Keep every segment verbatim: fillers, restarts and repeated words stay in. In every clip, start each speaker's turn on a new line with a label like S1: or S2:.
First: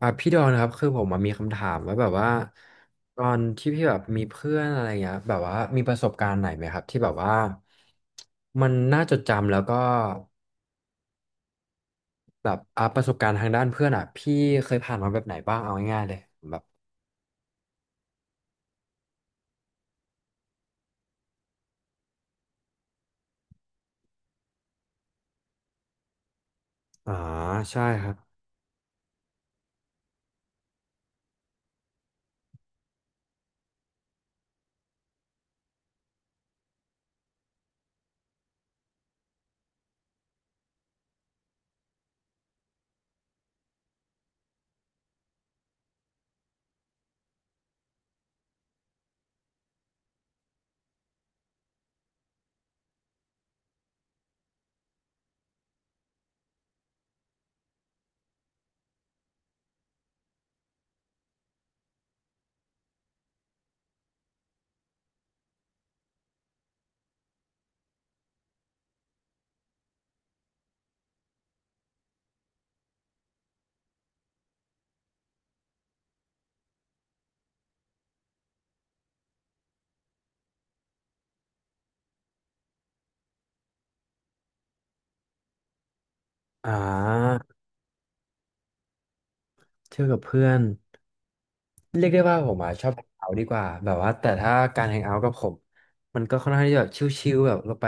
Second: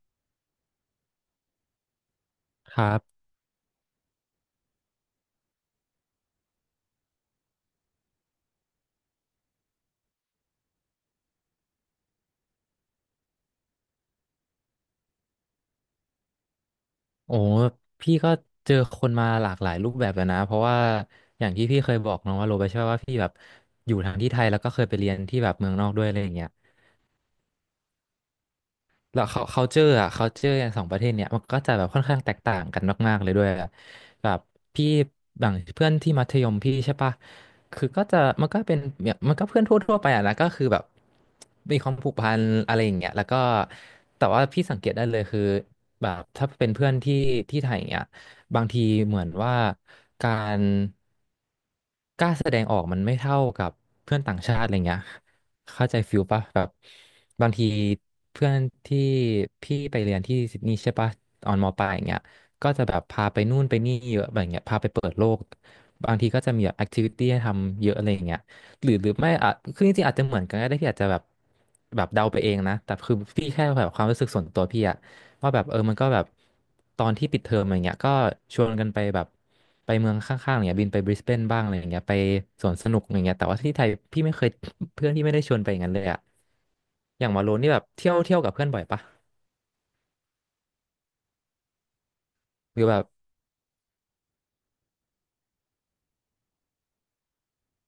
S1: อ่ะพี่ดอนครับคือผมอะมีคำถามว่าแบบว่า
S2: ครั
S1: ตอ
S2: บ
S1: นที่พี่แบบมีเพื่อนอะไรเงี้ยแบบว่ามีประสบการณ์ไหนไหมครับที่แบบว่ามันน่าจดจำแล้วก็แบบอ่ะประสบการณ์ทางด้านเพื่อนอ่ะพี่เคยผ่านมาแบบไหนบ้างเอาง่ายๆเลยแบบ
S2: โอ้พี่ก็เจอคนมาหลากหลายรูปแบบแล้วนะ เพราะว่าอย่างที่พี่เคยบอกน้องว่าโรไปใช่ไหมว่าพี่แบบอยู่ทั้งที่ไทยแล้วก็เคยไปเรียนที่แบบเมืองนอกด้วยอะไรอย่างเงี้ย
S1: อ่าใช่ครับ
S2: แล้วเขา culture อ่ะ culture อย่างสองประเทศเนี้ยมันก็จะแบบค่อนข้างแตกต่างกันมากๆเลยด้วยอะแบบพี่อย่างเพื่อนที่มัธยมพี่ใช่ปะคือก็จะมันก็เป็นเนี่ยมันก็เพื่อนทั่วๆไปอ่ะนะก็คือแบบมีความผูกพันอะไรอย่างเงี้ยแล้วก็แต่ว่าพี่สังเกตได้เลยคือแบบถ้าเป็นเพื่อนที่ที่ไทยอย่างเงี้ยบางทีเหมือนว่าการกล้าแสดงออกมันไม่เท่ากับเพื่อนต่างชาติอะไรเงี้ย เข้าใจฟิลปะแบบบางทีเพื่อนที่พี่ไปเรียนที่ซิดนีย์ใช่ปะตอนมปลายอย่างเงี้ยก็จะแบบพาไปนู่นไปนี่เยอะแบบเงี้ยพาไปเปิดโลกบางทีก็จะมีแบบแอคทิวิตี้ให้ทำเยอะอะไรอย่างเงี้ยหรือหรือไม่อ่ะคือจริงๆอาจจะเหมือนกันก็ได้พี่อาจจะแบบแบบเดาไปเองนะแต่คือพี่แค่แบบความรู้สึกส่วนตัวพี่อะ ว่าแบบเออมันก็แบบตอนที่ปิดเทอมอะไรเงี้ยก็ชวนกันไปแบบไปเมืองข้างๆอะไรเงี้ยบินไปบริสเบนบ้างอะไรอย่างเงี้ยไปสวนสนุกอะไรเงี้ยแต่ว่าที่ไทยพี่ไม่เคย เพื่อนที่ไม่ได้ชวนไปอย่างนั้นเลยอะ
S1: อ่
S2: อย่างวาโล
S1: า
S2: นี่แบบเที่ยวเที่ยวกับเพื่อนบ่อยปะ
S1: เที่ยวกับเพื่อนเรียกได้ว่าผมอ่ะ
S2: หรื
S1: ช
S2: อ
S1: อบ
S2: แบ
S1: แฮ
S2: บ
S1: งเอาท์ดีกว่าแบบว่าแต่ถ้าการแฮงเอาท์กับผมมันก็ค่อนข้างที่จะแบบชิลๆแบบเราไป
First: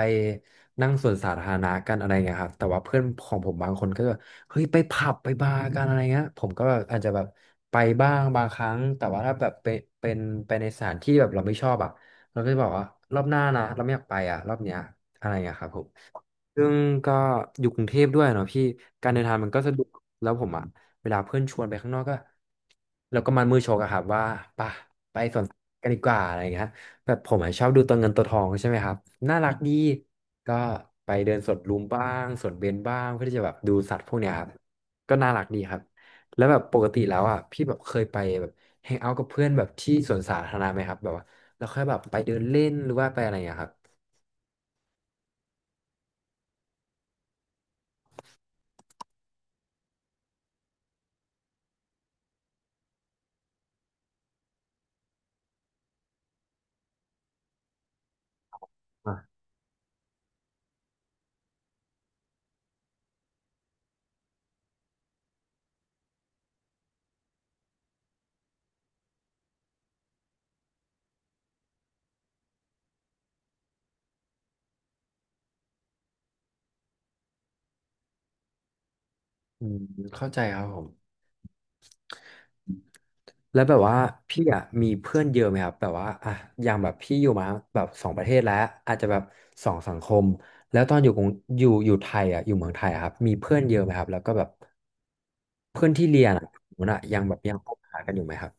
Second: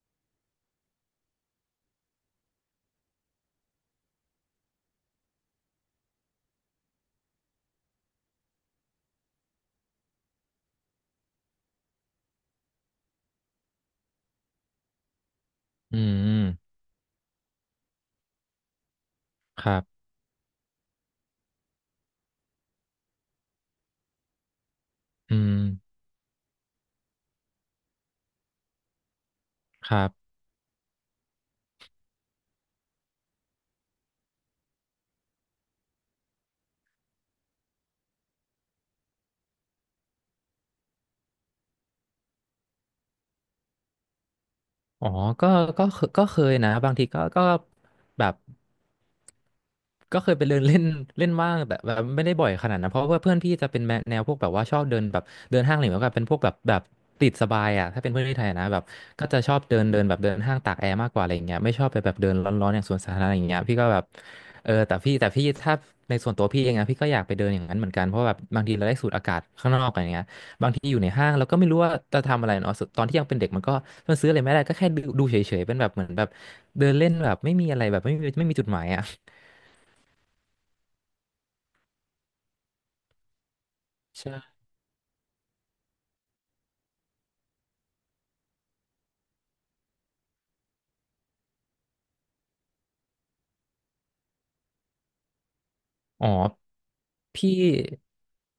S1: นั่งสวนสาธารณะกันอะไรเงี้ยครับแต่ว่าเพื่อนของผมบางคนก็จะแบบเฮ้ยไปผับไปบาร์กันอะไรเงี้ยผมก็แบบอาจจะแบบไปบ้างบางครั้งแต่ว่าถ้าแบบเป็นเป็นไปในสถานที่แบบเราไม่ชอบอ่ะเราก็จะบอกว่ารอบหน้านะเราไม่อยากไปอ่ะรอบเนี้ยอะไรเงี้ยครับผม
S2: อื
S1: ซึ่
S2: ม
S1: งก็อยู่กรุงเทพด้วยเนาะพี่การเดินทางมันก็
S2: ค
S1: สะ
S2: รั
S1: ดวก
S2: บ
S1: แล้วผมอะเวลาเพื่อนชวนไปข้างนอกก็เราก็มันมือชกอะครับว่าปะไป
S2: อื
S1: สวนสั
S2: ม
S1: ตว์กันดีกว่าอะไรอย่างเงี้ยแบบผมอะชอบดูตัวเงินตัวทองใช่ไหมครับน่ารักดี
S2: ครับ
S1: ก็ไปเดินสวนลุมบ้างสวนเบญบ้างเพื่อที่จะแบบดูสัตว์พวกเนี้ยครับก็น่ารักดีครับแล้วแบบปกติแล้วอ่ะพี่แบบเคยไปแบบแฮงเอาท์กับเพื่อนแบบที่สวนสาธารณะไหมครับแบบว่าแล้วค่อยแบบไปเดินเล่นหรือว่าไปอะไรอย่างเงี้ยครับ
S2: อ๋อก็ก็เคก็เคยนะบางทีก็ก็แบบ ก็เคยไปเดินเล่น เล่นบ้างแต่แบบไม่ได้บ่อยขนาดนั้นเพราะว่าเพื่อนพี่จะเป็นแนวแนวพวกแบบว่าชอบเดินแบบเดินห้างอะไรแบบเป็นพวกแบบแบบติดสบายอ่ะถ้าเป็นเพื่อนที่ไทยนะแบบก็จะ
S1: อ่ะ
S2: ชอบเดินเดินแบบเดินห้างตากแอร์มากกว่าอะไรอย่างเงี้ยไม่ชอบไปแบบเดินร้อนๆอย่างสวนสาธารณะอย่างเงี้ยพี่ก็แบบเออแต่พี่แต่พี่ถ้าในส่วนตัวพี่เองนะพี่ก็อยากไปเดินอย่างนั้นเหมือนกันเพราะแบบบางทีเราได้สูดอากาศข้างนอกอะไรเงี้ยบางทีอยู่ในห้างเราก็ไม่รู้ว่าจะทำอะไรเนาะตอนที่ยังเป็นเด็กมันก็มันซื้ออะไรไม่ได้ก็แค่ดูดูเฉยๆเป็นแบบเหมือนแบบเดินเล่นแบบไม่มีอะไรแบบไม่มีไม่มีจุดหมายอ่ะ
S1: อืมเข้าใจครับผม แล้วแบบว่าพี่อ่ะมีเพื่อนเยอะไหมครับแบบว่าอ่ะอย่างแบบพี่อยู่มาแบบสองประเทศแล้วอาจจะแบบสองสังคมแล้วตอนอยู่กรุงอยู่อยู่ไทยอ่ะอยู่เมืองไทยอะครับมีเพื่อนเยอะไหมครับแล้วก็แบบเพื่อนที่เรี
S2: อ๋อ
S1: ยนอ่ะผมน่ะยังแบบ
S2: พี่
S1: ยังคบหากันอยู่ไหมครับ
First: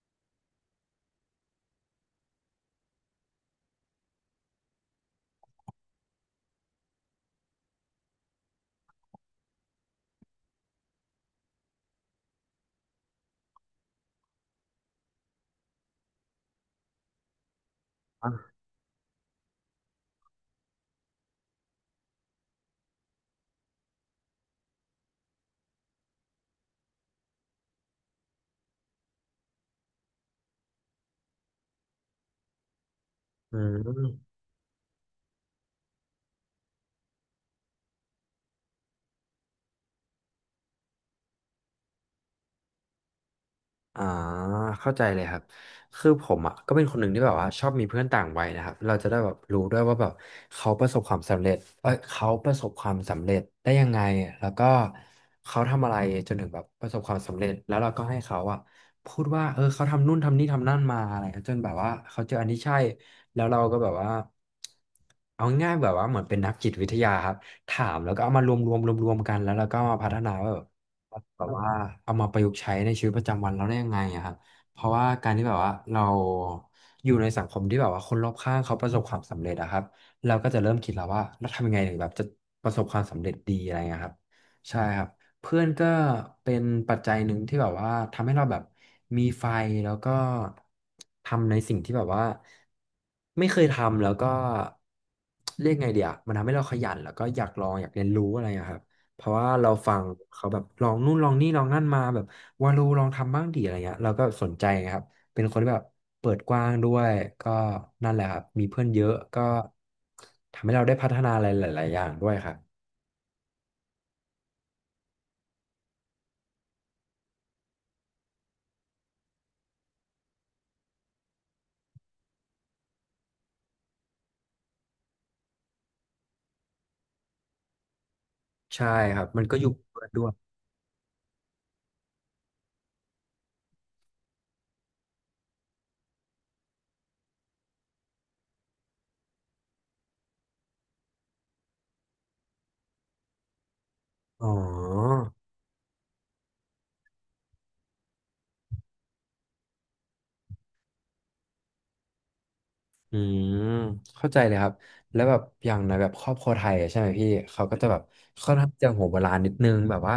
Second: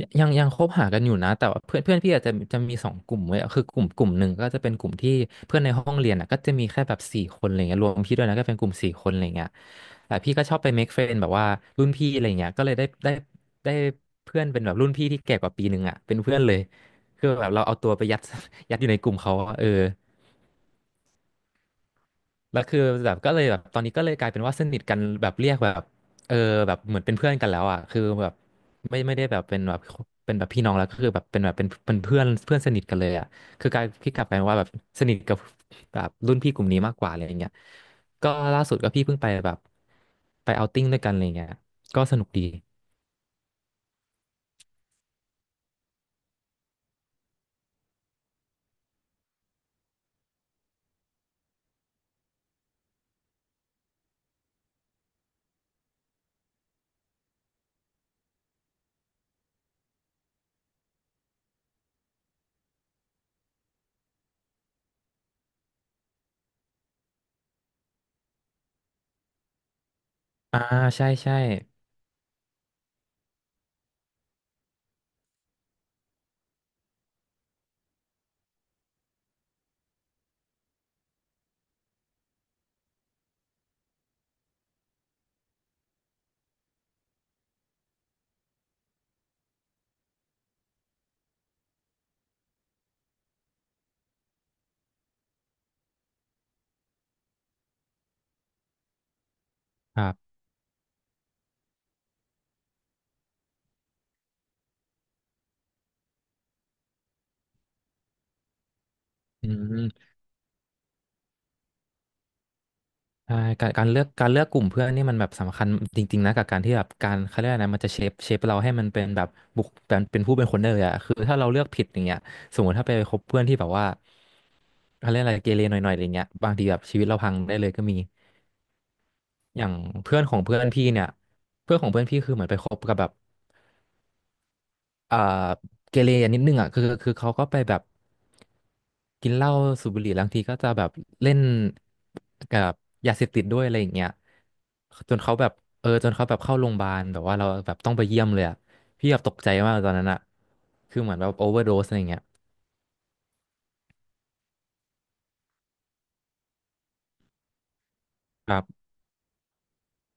S2: ยังยังคบหากันอยู่นะแต่ว่าเพื่อนเพื่อนพี่อาจจะจะมีสองกลุ่มไว้ยคือกลุ่มกลุ่มหนึ่งก็จะเป็นกลุ่มที่เพื่อนในห้องเรียนอ่ะก็จะมีแค่แบบสี่คนอะไรเงี้ยรวมพี่ด้วยนะก็เป็นกลุ่มสี่คนอะไรเงี้ยแต่พี่ก็ชอบไป make friend แบบว่ารุ่นพี่อะไรเงี้ยก็เลยได้ได้ได้เพื่อนเป็นแบบรุ่นพี่ที่แก่กว่าปีหนึ่งอ่ะเป็นเพื่อนเลยคือแบบเราเอาตัวไปยัด
S1: อ่ะ
S2: ยัดอยู่ในกลุ่มเขาอะเออ แล้วคือแบบก็เลยแบบตอนนี้ก็เลยกลายเป็นว่าสนิทกันแบบเรียกแบบเออแบบเหมือนเป็นเพื่อนกันแล้วอ่ะคือแบบไม่ไม่ได้แบบเป็นแบบเป็นแบบพี่น้องแล้วก็คือแบบเป็นแบบเป็นเป็นเพื่อนเพื่อนสนิทกันเลยอ่ะ
S1: อื
S2: คือกลายพี่กลับก
S1: ม
S2: ลายเป็นว่าแบบสนิทกับแบบรุ่นพี่กลุ่มนี้มากกว่าอะไรอย่างเงี้ยก็ล่าสุดก็พี่เพิ่งไปแบบไปเอาท์ติ้งด้วยกันอะไรเงี้ยก็สนุกดี
S1: อ่าเข้าใจเลยครับคือผมอ่ะก็เป็นคนหนึ่งที่แบบว่าชอบมีเพื่อนต่างวัยนะครับเราจะได้แบบรู้ด้วยว่าแบบเขาประสบความสำเร็จเอ้ยเขาประสบความสำเร็จได้ยังไงแล้วก็เขาทำอะไรจนถึงแบบประสบความสำเร็จแล้วเราก็ให้เขาอ่ะพูดว่าเออเขาทำนู่นทำนี่ทำนั่นมาอะไรเงี้ยจนแบบว่าเขาเจออันที่ใช่แล้วเราก็แบบว่าเอาง่ายๆแบบว่าเหมือนเป็นนักจิตวิทยาครับถามแล้วก็เอามารวมรวมรวมรวมกันแล้วเราก็มาพัฒนาว่า แ
S2: อ่าใช่ใช่
S1: บบว่าเอามาประยุกต์ใช้ในชีวิตประจำวันเราได้ยังไงอะครับเพราะว่าการที่แบบว่าเราอยู่ในสังคมที่แบบว่าคนรอบข้างเขาประสบความสำเร็จอะครับเราก็จะเริ่มคิดแล้วว่าเราทำยังไงถึงแบบจะประสบความสำเร็จดีอะไรเงี้ยครับใช่ครับเพื่อนก็เป็นปัจจัยหนึ่งที่แบบว่าทำให้เราแบบมีไฟแล้วก็ทำในสิ่งที่แบบว่าไม่เคยทำแล้วก็เรียกไงเดียวมันทำให้เราขยันแล้วก็อยากลองอยากเรียนรู้อะไรอะครับ เพราะว่าเราฟั
S2: ค
S1: ง
S2: รับ
S1: เขาแบบลองนู่นลองนี่ลองนั่นมาแบบวาโลลองทำบ้างดีอะไรเงี้ยเราก็สนใจครับเป็นคนที่แบบเปิดกว้างด้วยก็นั่นแหละครับมีเพื่อนเยอะก็
S2: อืม
S1: ทำให้เราได้พัฒนาอะไรหลายๆอย่างด้วยครับ
S2: ใช่การการเลือกการเลือกกลุ่มเพื่อนนี่มันแบบสำคัญจริงๆนะกับการที่แบบการเขาเรียกอะไรนะมันจะเชฟเชฟเราให้มันเป็นแบบบุคเป็นเป็นผู้เป็นคนได้เลยอะคือถ้าเราเลือกผิดอย่างเงี้ยสมมติถ้าไปคบเพื่อนที่แบบว่าเขาเรียกอะไรเกเรหน่อยๆอะไรเงี้ยบางทีแบบชีวิตเราพังได้เลยก็มี
S1: ใช่ครับมันก็
S2: อ
S1: อ
S2: ย่า
S1: ยู่
S2: ง
S1: กับเพื่อน
S2: เพื่อ
S1: ด้
S2: น
S1: ว
S2: ข
S1: ย
S2: องเพื่อนพี่เนี่ยเพื่อนของเพื่อนพี่คือเหมือนไปคบกับแบบ เอ่อเกเรนิดนึงอ่ะคือคือเขาก็ไปแบบกินเหล้าสูบบุหรี่บางทีก็จะแบบเล่นกับยาเสพติดด้วยอะไรอย่างเงี้ย
S1: อ๋อ
S2: จนเขาแบบเออจนเขาแบบเข้าโรงพยาบาลแบบว่าเราแบบต้องไปเยี่ยมเลยอ่ะพี่แบบตกใจมากตอนนั้นอ่ะคือเหมือนแบบโอเวอร์โดสอะไรอย่างเงี้ย
S1: อืมเข้าใจเลยครับแล้วแบบอย่างในแบบครอบครัวไทยอะใช่ไหมพี่เขาก็จะแบบ
S2: ค
S1: ค่อน
S2: รั
S1: ข้าง
S2: บ
S1: จะหัวโบราณนิดนึงแบบว่า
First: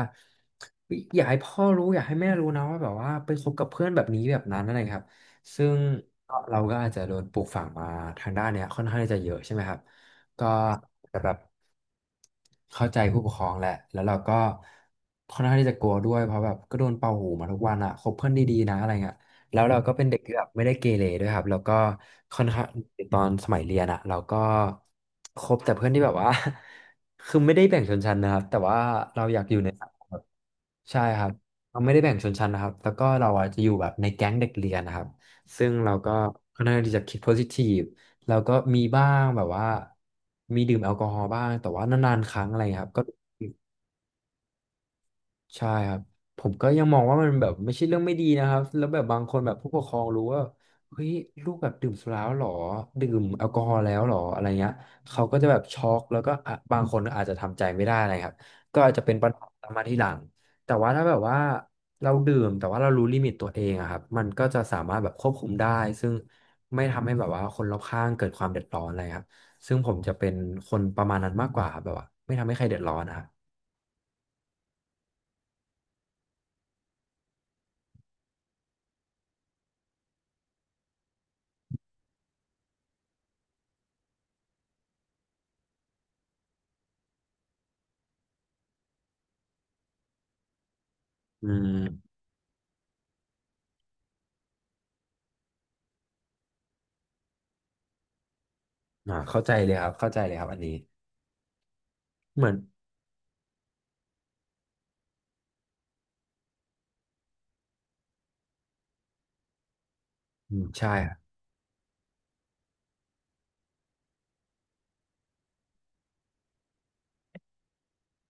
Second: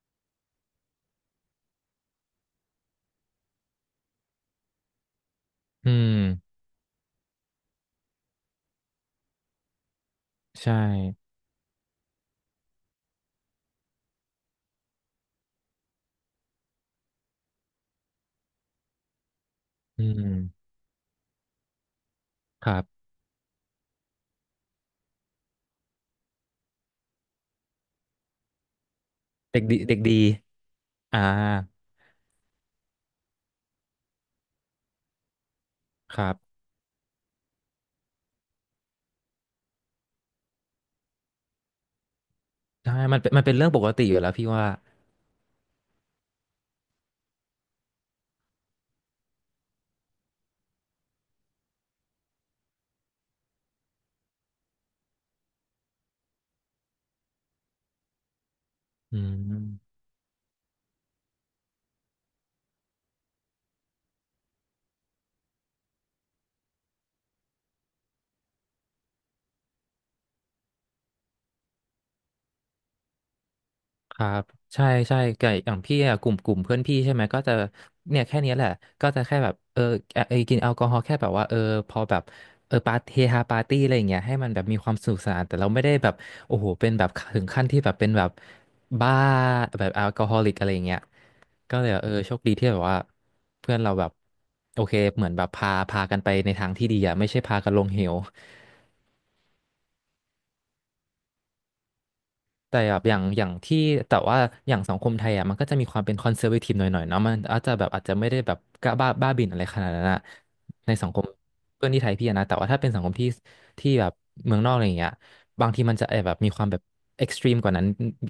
S1: อยอยากให้พ่อรู้อยากให้แม่รู้นะว่าแบบว่าไปคบกับเพื่อนแบบนี้แบบนั้นอะไรครับซึ่ง
S2: อื
S1: ก็
S2: ม
S1: เราก็อาจจะโดนปลูกฝังมาทางด้านเนี้ยค่อนข้างที่จะเยอะใช่ไหมครับก็
S2: ใช่
S1: แต่แบบเข้าใจผู้ปกครองแหละแล้วเราก็ค่อนข้างที่จะกลัวด้วยเพราะแบบก็โดนเป่าหูมาทุกวันอะคบเพื่อนดีๆนะอะไรเงี้ย แล้วเราก็
S2: อื
S1: เป็นเด็กที่แบบไม่
S2: ม
S1: ได้เกเรด้วยครับแล้วก็ค่อนข้า
S2: ค
S1: ง
S2: รับ
S1: ตอนสมัยเรียนอะเราก็คบแต่เพื่อนที่แบบว่า คือไม่ได้แบ่งชนชั้นนะครับแต่ว่าเราอยากอยู่
S2: เด็ก
S1: ใน
S2: ดี
S1: สัง
S2: เด็
S1: ค
S2: ก
S1: ม
S2: ดี
S1: แบบใช่ค
S2: อ่า
S1: รับเราไม่ได้แบ่งชนชั้นนะครับแล้วก็เราอะจะอยู่แบบในแก๊งเด็กเรียนนะครับซึ่งเราก็
S2: ครั
S1: ค่
S2: บ
S1: อนข้างที่จะคิดโพซิทีฟแล้วก็มีบ้างแบบว่ามีดื่มแอลกอฮอล์บ้างแต่ว่านานๆครั้งอะไรครั
S2: ใช่
S1: บก็
S2: มันเป็นมันเป็นเรื่องปกติอยู่แล้วพี่ว่า
S1: ใช่ครับผมก็ยังมองว่ามันแบบไม่ใช่เรื่องไม่ดีนะครับแล้วแบบบางคนแบบผู้ปกครองรู้ว่าเฮ้ยลูกแบบดื่มสุราแล้วเหรอดื่มแอลกอฮอล์แล้วเหรออะไรเงี้ยเขาก็จะแบบช็อกแล้วก็อ่ะบางคนก็อาจจะทำใจไม่ได้นะครับก็อาจจะเป็น
S2: อื
S1: ปัญหาตามมาที
S2: ม
S1: หลังแต่ว่าถ้าแบบว่าเราดื่มแต่ว่าเรารู้ลิมิตตัวเองอะครับมันก็จะสามารถแบบควบคุมได้ซึ่งไม่ทำให้แบบว่าคนรอบข้างเกิดความเดือดร้อนอะไรครับซึ่งผมจะเป็นคนประมาณนั้นมากกว่าครับแบบว่าไม่ทำให้ใครเดือดร้อนนะครับ
S2: ครับใช่ใช่ไก่อย่างพี่อะกลุ่มกลุ่มเพื่อนพี่ใช่ไหมก็จะเนี่ยแค่เนี้ยแหละก็จะแค่แบบเออเออเอยกินแอลกอฮอล์แค่แบบว่าเออพอแบบเออปาร์ตี้เฮฮาปาร์ตี้อะไรอย่างเงี้ยให้มันแบบมีความสนุกสนานแต่เราไม่ได้แบบโอ้โหเป็นแบบถึงขั้นที่แบบเป็นแบบบ้าแบบแอลกอฮอลิกอะไรอย่างเงี้ย
S1: อื
S2: ก็เลยแบบเอ
S1: ม
S2: อโชคดีที่แบบว่าเพื่อนเราแบบโอเคเหมือนแบบพาพากันไปในทางที่ดีอะไม่ใช่พากันลงเหว
S1: อ่าเข้าใจเลยครับเข้าใจเลยครับอันนี้เหมือน
S2: แต่แบบอย่างอย่างที่แต่ว่าอย่างสังคมไทยอ่ะมันก็จะมีความเป็นคอนเซอร์วทีฟหน่อยๆเนาะมันอาจจะแบบอาจจะไม่ได้แบบกล้าบ้าบ้าบิ่นอะไรขนาดนั้นอะ
S1: อืม
S2: ใน
S1: ใช่
S2: สั
S1: ค
S2: ง
S1: รั
S2: คม
S1: บ
S2: เพื่อนที่ไทยพี่อะนะแต่ว่าถ้าเป็นสังคมที่ที่แบบเมืองนอกอะไรอย่างเงี้ยบางทีมันจะแอบแบบมีความแบบเอ็กซ์ตรีมกว่านั้น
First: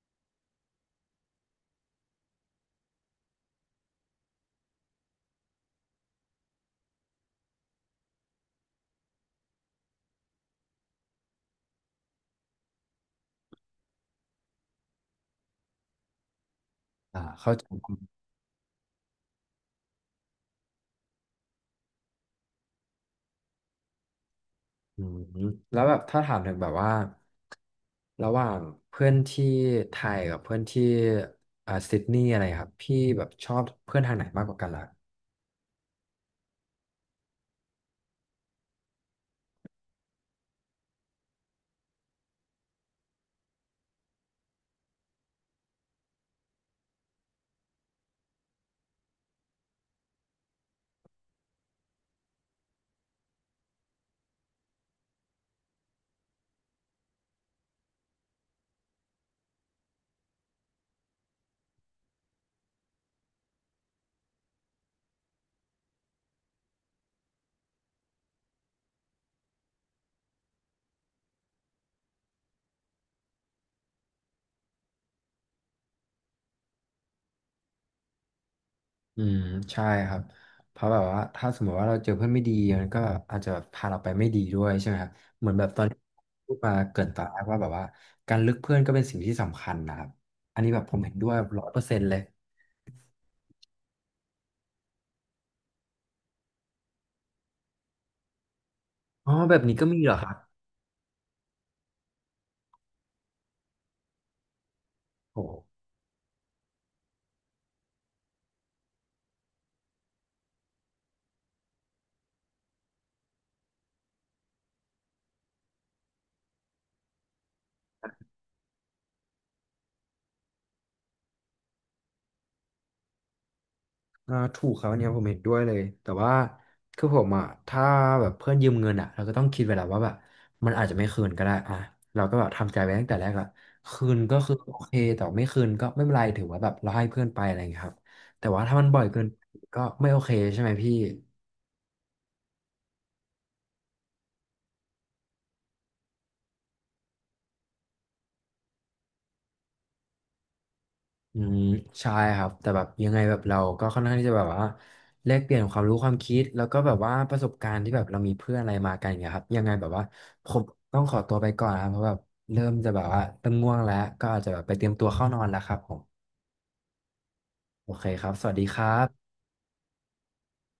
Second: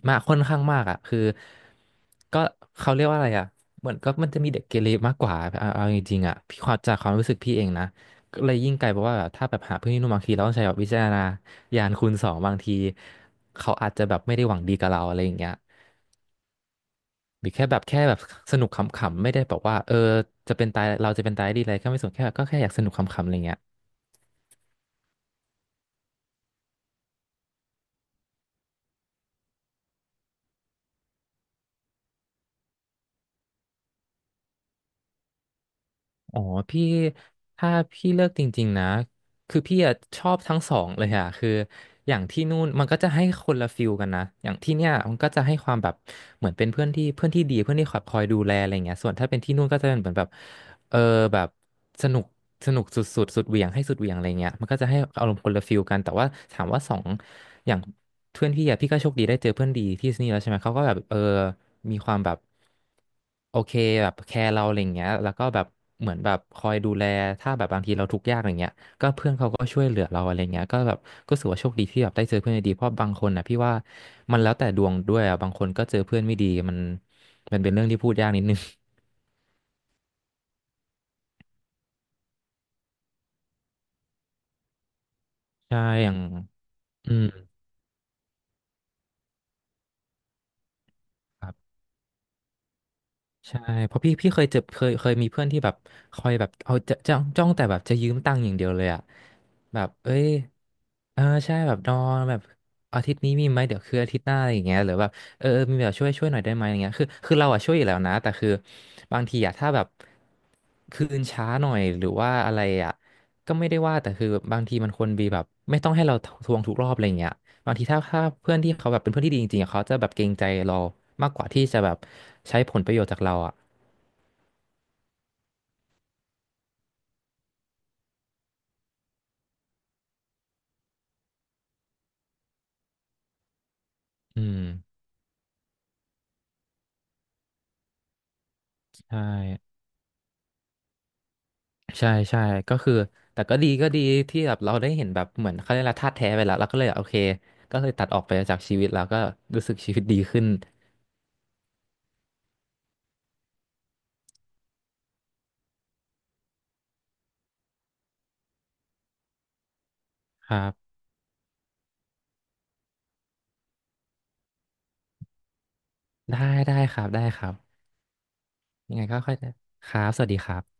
S2: มากค่อนข้างมากอ่ะคือก็เขาเรียกว่าอะไรอ่ะเหมือนก็มันจะมีเด็กเกเรมากกว่าเอาเอาจริงๆอ่ะพี่ความจากความรู้สึกพี่เองนะ ก็เลยยิ่งไกลเพราะว่าแบบถ้าแบบหาเพื่อนที่ร่วมบางทีเราต้องใช้แบบวิจารณญาณคูณสองบางทีเขาอาจจะแบบไม่ได้หวังดีกับเราอะไรอย่างเงี้ย
S1: อ่า
S2: หรือ
S1: เข้าใจ
S2: แค่แบบ
S1: ครั
S2: แค่แบ
S1: บ
S2: บสนุกขำๆไม่ได้แบบว่าเออจะเป็นตายเราจะเป็นตายดีอะไรก็ไม่สนแค่แบบก็แค่อยากสนุกขำๆอะไรเงี้ย
S1: อืมแล้วแบบถ้าถามถึงแบบว่าระหว่างเพื่อนที่ไทยกับเพื่อนที่อ่าซิดนีย์อะไรครับพี่แบบชอบเพื่อนทางไหนมากกว่ากันล่ะ
S2: อ๋อพี่ถ้าพี่เลิกจริงๆนะ คือพี่อะชอบทั้งสองเลยอะคืออย่างที่นู่นมันก็จะให้คนละฟิลกันนะอย่างที่เนี่ยมันก็จะให้ความแบบเหมือนเป็นเพื่อนที่เพื่อนที่ดีเพื่อนที่คอยคอยดูแลอะไรเงี้ยส่วนถ้าเป็นที่นู่นก็จะเป็นเหมือนแบบเออแบบสนุกสนุกสุดสุดสุดเหวี่ยงให้สุดเหวี่ยงอะไรเงี้ยมันก็จะให้อารมณ์คนละฟิลกันแต่ว่าถามว่าสองอย่างเพื่อนพี่อะพี่ก็โชคดีได้เจอเพื่อนดีที่นี่แล้วใช่ไหมเขาก็แบบเออมีความแบบโอเคแบบแคร์เราอะไรเงี้ยแล้วก็แบบเหมือนแบบคอยดูแลถ้าแบบบางทีเราทุกข์ยากอะไรเงี้ย ก็เพื่อนเขาก็ช่วยเหลือเราอะไรเงี้ยก็แบบก็รูสว่าโชคดีที่แบบได้เจอเพื่อนดีๆเพราะบางคนนะพี่ว่ามันแล้วแต่ดวงด้วยอะบางคนก็เจอเพื่อนไม่ดีมันมันเป็นเรื่องที่พูดยากนิดนึง
S1: อืมใช่ครับเพราะแบบว่าถ้าสมมติว่าเราเจอเพื่อนไม่ดีมันก็อาจจะพาเราไปไม่ดีด้วยใช่ไหมครับเหมือนแบบ
S2: ใช่
S1: ตอนที่
S2: อย่าง
S1: พูดมาเกริ่น
S2: อื
S1: ตอ
S2: ม
S1: นแรกว่าแบบว่าการเลือกเพื่อนก็เป็นสิ่งที่สำคัญนะครับอันนี้แบบผมเห็นด้วยร้อยเปอร์เซ็นต์เลย
S2: ใช่เพราะพี่พี่เคยเจอเคยเคยมีเพื่อนที่แบบคอยแบบเอาจะจ้องจ้องแต่แบบจะยืมตังค์อย่างเดียวเลยอะ
S1: อ๋อแบบนี้
S2: แบ
S1: ก็
S2: บ
S1: มีเหร
S2: เอ้
S1: อค
S2: ย
S1: รับ
S2: เออใช่แบบนอนแบบอาทิตย์นี้มีไหมเดี๋ยวคืออาทิตย์หน้าอะไรอย่างเงี้ยหรือแบบเอ
S1: โอ้
S2: อเออมีแบบช่วยช่วยหน่อยได้ไหมอย่างเงี้ยคือคือเราอะช่วยอยู่แล้วนะแต่คือบางทีอะถ้าแบบคืนช้าหน่อยหรือว่าอะไรอะก็ไม่ได้ว่าแต่คือบางทีมันควรมีแบบไม่ต้องให้เราทวงทุกรอบอะไรอย่างเงี้ย บางทีถ้าถ้าเพื่อนที่เขาแบบเป็นเพื่อนที่ดีจริงๆอะเขาจะแบบเกรงใจเรามากกว่าที่จะแบบใช้ผลประโยชน์จากเราอ่ะ
S1: อ่าถูกครับอันเนี้ยผมเห็นด้วยเลย แต่ว่าคือผมอ่ะถ้าแบบเพื่อนยืมเงินอ่ะเราก็ต้องคิดไว้แล้วว่าแบบมันอาจจะไม่คืนก็ได้อ่ะเราก็แบบทำใจไว้ตั้งแต่แรกละคืนก็
S2: อื
S1: คือ
S2: ม
S1: โอเคแต่ไม่คืนก็ไม่เป็นไรถือว่าแบบเราให้เพื่อนไปอะไรอย่างเงี้ยครับแต่ว่าถ้ามันบ่อย
S2: ใช่
S1: เกินก็ไม่โอเคใช่ไหมพี่
S2: ใช่ใช่ก็คือแต่ก็ดีก็ดีที่แบบเราได้เห็นแบบเหมือนเขาเรียกอะไรธาตุแท้ไปแล้วเราก็เลยโอเคก็เลยตัดออกไปจากชีวิตแล้วก็รู้สึกชีวิตดีขึ้น
S1: อืมใช่ครับแต่แบบยังไงแบบเราก็ค่อนข้างที่จะแบบว่าแลกเปลี่ยนความรู้ความคิดแล้วก็แบบว่าประสบการณ์ที่แบบเรามีเพื่อนอะไรมากันอย่างเงี้ยครับยังไงแบบว่าผ
S2: ครั
S1: ม
S2: บ
S1: ต้องขอตัวไปก่อนนะครับเพราะแบบเริ่มจะแบบว่าเริ่มง่วงแล้วก็อาจจะแบบไปเตรียมตัวเข้านอนแล้วครับผม
S2: ได้ได้ครับได้ครับ
S1: โอเคครับสวัสดีครั
S2: ยังไงก็
S1: บ
S2: ค่อยครับสวัสดีครับ